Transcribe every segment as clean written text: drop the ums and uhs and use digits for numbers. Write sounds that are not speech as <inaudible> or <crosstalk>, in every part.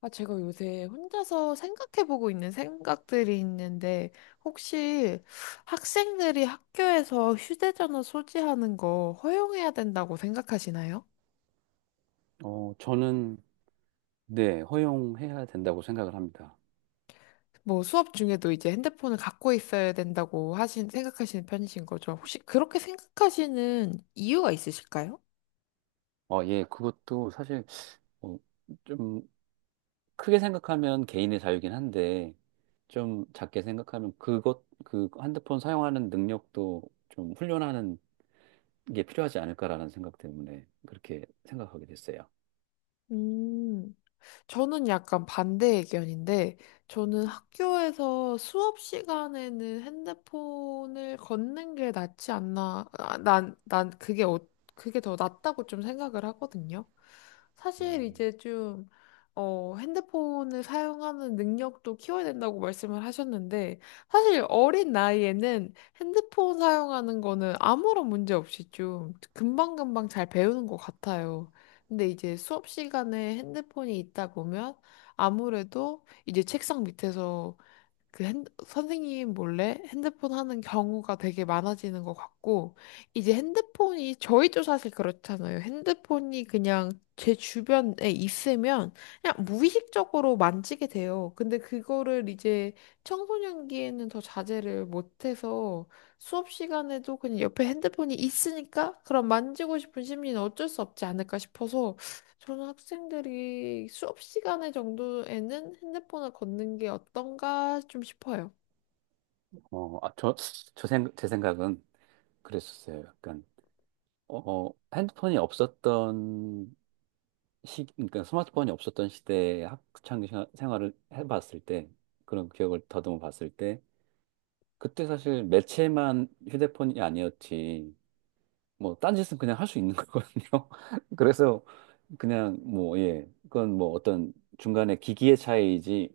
아, 제가 요새 혼자서 생각해보고 있는 생각들이 있는데, 혹시 학생들이 학교에서 휴대전화 소지하는 거 허용해야 된다고 생각하시나요? 저는, 네, 허용해야 된다고 생각을 합니다. 뭐 수업 중에도 이제 핸드폰을 갖고 있어야 된다고 생각하시는 편이신 거죠? 혹시 그렇게 생각하시는 이유가 있으실까요? 그것도 사실, 어, 좀, 크게 생각하면 개인의 자유긴 한데, 좀 작게 생각하면 그 핸드폰 사용하는 능력도 좀 훈련하는 게 필요하지 않을까라는 생각 때문에 그렇게 생각하게 됐어요. 음. 저는 약간 반대 의견인데, 저는 학교에서 수업 시간에는 핸드폰을 걷는 게 낫지 않나, 그게 더 낫다고 좀 생각을 하거든요. 사실 음, 이제 좀, 핸드폰을 사용하는 능력도 키워야 된다고 말씀을 하셨는데, 사실 어린 나이에는 핸드폰 사용하는 거는 아무런 문제 없이 좀 금방금방 잘 배우는 것 같아요. 근데 이제 수업 시간에 핸드폰이 있다 보면 아무래도 이제 책상 밑에서 선생님 몰래 핸드폰 하는 경우가 되게 많아지는 것 같고, 이제 핸드폰이 저희도 사실 그렇잖아요. 핸드폰이 그냥 제 주변에 있으면 그냥 무의식적으로 만지게 돼요. 근데 그거를 이제 청소년기에는 더 자제를 못해서 수업 시간에도 그냥 옆에 핸드폰이 있으니까 그럼 만지고 싶은 심리는 어쩔 수 없지 않을까 싶어서 저는 학생들이 수업 시간에 정도에는 핸드폰을 걷는 게 어떤가 좀 싶어요. 어, 아, 저, 제 생각은 그랬었어요. 어, 핸드폰이 없었던 그러니까 스마트폰이 없었던 시대의 생활을 해봤을 때, 그런 기억을 더듬어 봤을 때, 그때 사실 매체만 휴대폰이 아니었지, 뭐, 딴짓은 그냥 할 수 있는 <laughs> 거거든요. 그래서 그냥 뭐, 예, 그건 뭐 어떤 중간에 기기의 차이이지,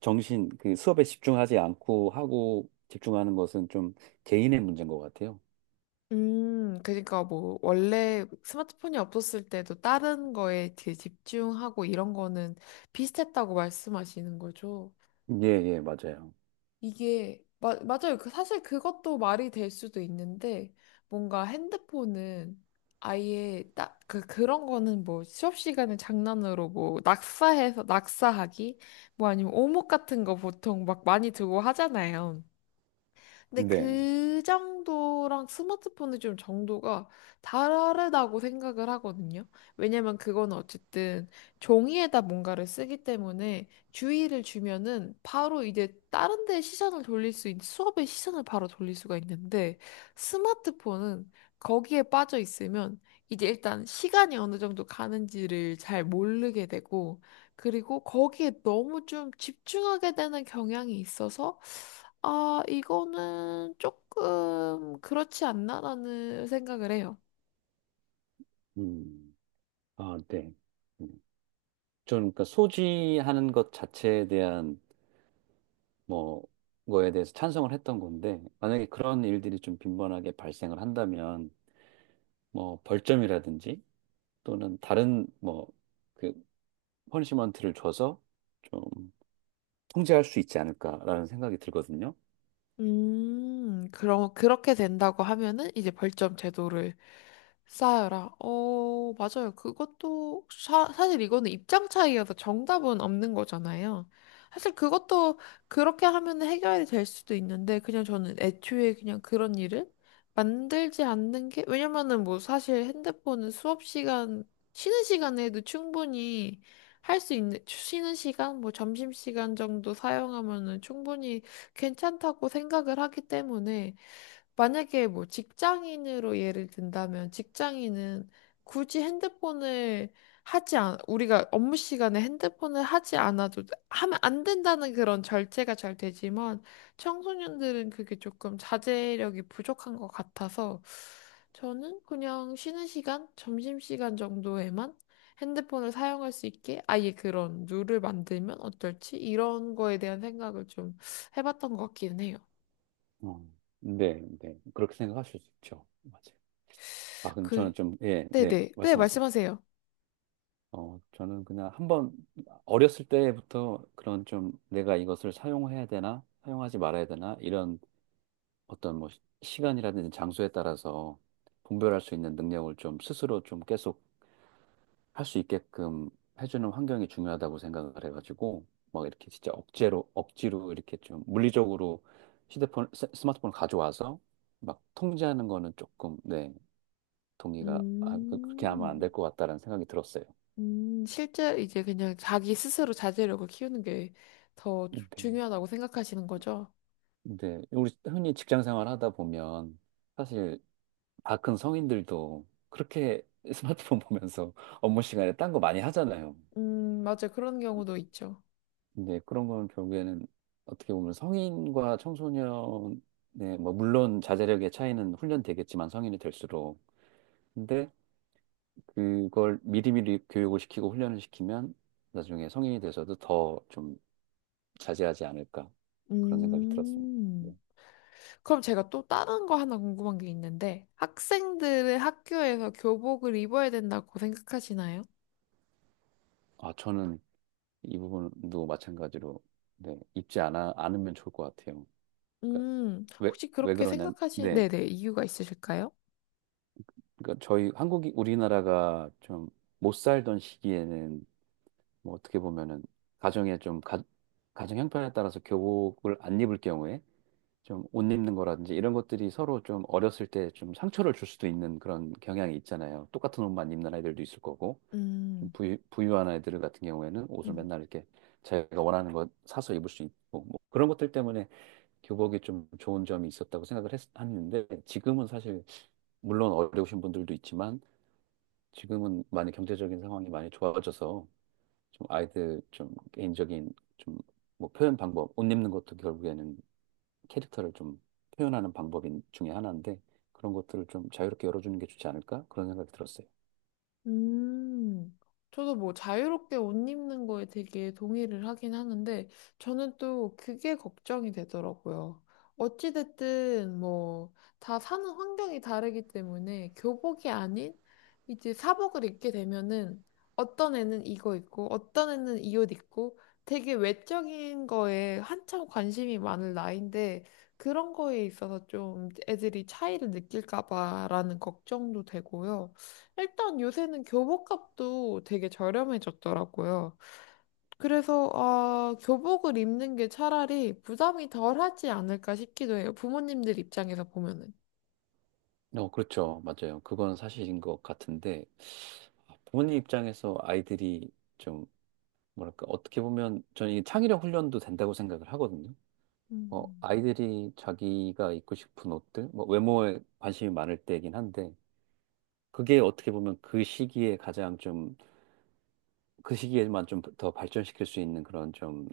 그 수업에 집중하지 않고 하고 집중하는 것은 좀 개인의 문제인 것 같아요. 그러니까 뭐 원래 스마트폰이 없었을 때도 다른 거에 되게 집중하고 이런 거는 비슷했다고 말씀하시는 거죠. 예, 예, 맞아요. 이게 맞아요. 그 사실 그것도 말이 될 수도 있는데 뭔가 핸드폰은 아예 딱 그 그런 거는 뭐 수업 시간에 장난으로 뭐 낙사해서 낙사하기 뭐 아니면 오목 같은 거 보통 막 많이 두고 하잖아요. 근데 네. 그 정도랑 스마트폰은 좀 정도가 다르다고 생각을 하거든요. 왜냐면 그건 어쨌든 종이에다 뭔가를 쓰기 때문에 주의를 주면은 바로 이제 다른 데 시선을 돌릴 수 있는 수업의 시선을 바로 돌릴 수가 있는데 스마트폰은 거기에 빠져 있으면 이제 일단 시간이 어느 정도 가는지를 잘 모르게 되고, 그리고 거기에 너무 좀 집중하게 되는 경향이 있어서 아, 이거는 조금 그렇지 않나라는 생각을 해요. 음, 아, 네. 음. 저는 그러니까 소지하는 것 자체에 대한 뭐 거에 대해서 찬성을 했던 건데 만약에 그런 일들이 좀 빈번하게 발생을 한다면 뭐 벌점이라든지 또는 다른 뭐그 퍼니시먼트를 줘서 좀 통제할 수 있지 않을까라는 생각이 들거든요. 그럼 그렇게 된다고 하면은 이제 벌점 제도를 쌓아라. 어, 맞아요. 그것도 사실 이거는 입장 차이여서 정답은 없는 거잖아요. 사실 그것도 그렇게 하면 해결이 될 수도 있는데 그냥 저는 애초에 그냥 그런 일을 만들지 않는 게, 왜냐면은 뭐 사실 핸드폰은 수업 시간 쉬는 시간에도 충분히 할 수 있는 쉬는 시간 뭐 점심 시간 정도 사용하면은 충분히 괜찮다고 생각을 하기 때문에, 만약에 뭐 직장인으로 예를 든다면 직장인은 굳이 핸드폰을 우리가 업무 시간에 핸드폰을 하지 않아도 하면 안 된다는 그런 절제가 잘 되지만 청소년들은 그게 조금 자제력이 부족한 것 같아서 저는 그냥 쉬는 시간, 점심시간 정도에만 핸드폰을 사용할 수 있게 아예 그런 룰을 만들면 어떨지 이런 거에 대한 생각을 좀 해봤던 것 같기는 해요. 어. 네, 네. 그렇게 생각하실 수 있죠. 맞아요. 아, 근데 그, 저는 좀, 예, 네, 네네. 네, 말씀하세요. 말씀하세요. 저는 그냥 한번 어렸을 때부터 그런 좀 내가 이것을 사용해야 되나, 사용하지 말아야 되나, 이런 어떤 뭐 시간이라든지 장소에 따라서 분별할 수 있는 능력을 좀 스스로 좀 계속 할 수 있게끔 해주는 환경이 중요하다고 생각을 해가지고 막 이렇게 진짜 억제로 억지로 이렇게 좀 물리적으로 스마트폰을 가져와서 막 통제하는 거는 조금 네 그렇게 하면 안 될 음, 것 같다라는 생각이 들었어요. 실제 이제 그냥 자기 스스로 자제력을 키우는 게 더 근데 중요하다고 생각하시는 거죠? 근데 우리 흔히 직장 생활 하다 보면 사실 다 큰 성인들도 그렇게 스마트폰 보면서 <laughs> 업무 시간에 딴 거 많이 하잖아요. 맞아요. 그런 경우도 있죠. 근데 그런 거는 결국에는 어떻게 보면 성인과 청소년의 뭐 물론 자제력의 차이는 훈련되겠지만 성인이 될수록 근데 그걸 미리미리 교육을 시키고 훈련을 시키면 나중에 성인이 돼서도 더 좀 자제하지 않을까 그런 생각이 들었습니다. 네. 음, 그럼 제가 또 다른 거 하나 궁금한 게 있는데, 학생들은 학교에서 교복을 입어야 된다고 생각하시나요? 아 저는 이 부분도 마찬가지로 네, 입지 않아 않으면 좋을 것 같아요. 그러니까 혹시 왜 그렇게 그러냐면 생각하시는, 네. 네네, 이유가 있으실까요? 그러니까 저희 한국이 우리나라가 좀 못 살던 시기에는 뭐 어떻게 보면은 가정에 좀 가, 가정 형편에 따라서 교복을 안 입을 경우에 좀 옷 입는 거라든지 이런 것들이 서로 좀 어렸을 때 좀 상처를 줄 수도 있는 그런 경향이 있잖아요. 똑같은 옷만 입는 아이들도 있을 거고 좀 음, 부유, 부유한 아이들 같은 경우에는 옷을 음. 맨날 이렇게 자기가 원하는 것 사서 입을 수 있고 뭐 그런 것들 때문에 교복이 좀 좋은 점이 있었다고 했는데 지금은 사실 물론 어려우신 분들도 있지만 지금은 많이 경제적인 상황이 많이 좋아져서 좀 아이들 좀 개인적인 좀 뭐 표현 방법, 옷 입는 것도 결국에는 캐릭터를 좀 표현하는 방법인 중에 하나인데 그런 것들을 좀 자유롭게 열어주는 게 좋지 않을까? 그런 생각이 들었어요. 음, 저도 뭐 자유롭게 옷 입는 거에 되게 동의를 하긴 하는데, 저는 또 그게 걱정이 되더라고요. 어찌됐든 뭐, 다 사는 환경이 다르기 때문에 교복이 아닌 이제 사복을 입게 되면은 어떤 애는 이거 입고, 어떤 애는 이 옷 입고, 되게 외적인 거에 한참 관심이 많은 나이인데, 그런 거에 있어서 좀 애들이 차이를 느낄까 봐라는 걱정도 되고요. 일단 요새는 교복값도 되게 저렴해졌더라고요. 그래서, 아, 교복을 입는 게 차라리 부담이 덜하지 않을까 싶기도 해요. 부모님들 입장에서 보면은. 어, 그렇죠. 맞아요. 그건 사실인 것 같은데 부모님 입장에서 아이들이 좀 뭐랄까 어떻게 보면 저는 이 창의력 훈련도 된다고 생각을 하거든요. 어, 음. 아이들이 자기가 입고 싶은 옷들, 뭐 외모에 관심이 많을 때이긴 한데 그게 어떻게 보면 그 시기에 가장 좀, 그 시기에만 좀 더 발전시킬 수 있는 그런 좀,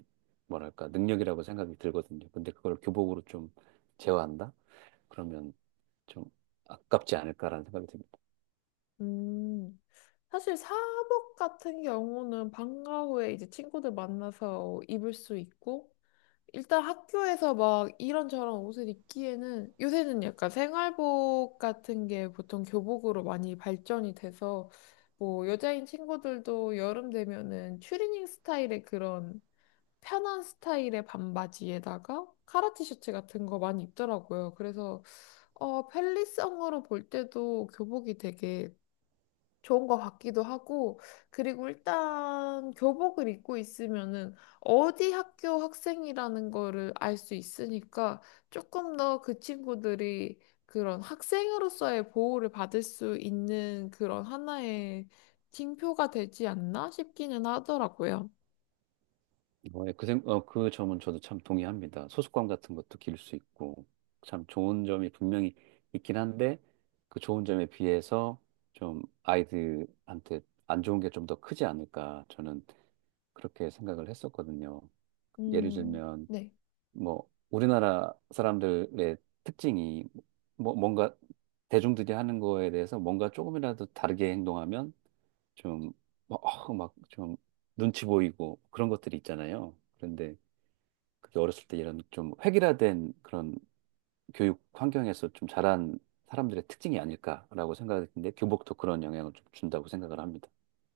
뭐랄까, 능력이라고 생각이 들거든요. 근데 그걸 교복으로 좀 제어한다? 그러면 좀 아깝지 않을까라는 생각이 듭니다. 음, 사실 사복 같은 경우는 방과 후에 이제 친구들 만나서 입을 수 있고, 일단 학교에서 막 이런저런 옷을 입기에는 요새는 약간 생활복 같은 게 보통 교복으로 많이 발전이 돼서 뭐 여자인 친구들도 여름 되면은 추리닝 스타일의 그런 편한 스타일의 반바지에다가 카라 티셔츠 같은 거 많이 입더라고요. 그래서 어 편리성으로 볼 때도 교복이 되게 좋은 것 같기도 하고, 그리고 일단 교복을 입고 있으면은 어디 학교 학생이라는 거를 알 수 있으니까 조금 더 그 친구들이 그런 학생으로서의 보호를 받을 수 있는 그런 하나의 징표가 되지 않나 싶기는 하더라고요. 그 점은 저도 참 동의합니다. 소속감 같은 것도 기를 수 있고, 참 좋은 점이 분명히 있긴 한데, 그 좋은 점에 비해서 좀 아이들한테 안 좋은 게 좀 더 크지 않을까, 저는 그렇게 생각을 했었거든요. 예를 들면, 네. 뭐 우리나라 사람들의 특징이 뭔가 대중들이 하는 거에 대해서 뭔가 조금이라도 다르게 행동하면 좀 막좀 눈치 보이고 그런 것들이 있잖아요. 그런데 그게 어렸을 때 이런 좀 획일화된 그런 교육 환경에서 좀 자란 사람들의 특징이 아닐까라고 생각했는데 교복도 그런 영향을 좀 준다고 생각을 합니다.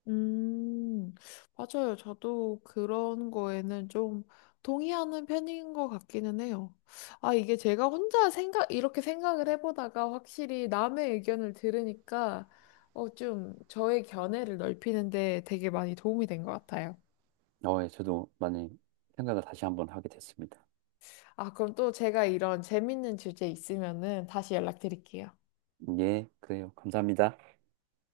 음, 맞아요. 저도 그런 거에는 좀 동의하는 편인 것 같기는 해요. 아, 이게 제가 혼자 생각, 이렇게 생각을 해보다가 확실히 남의 의견을 들으니까 어, 좀 저의 견해를 넓히는데 되게 많이 도움이 된 것 같아요. 어, 예, 저도 많이 생각을 다시 한번 하게 됐습니다. 아, 그럼 또 제가 이런 재밌는 주제 있으면은 다시 연락드릴게요. 예, 그래요. 감사합니다.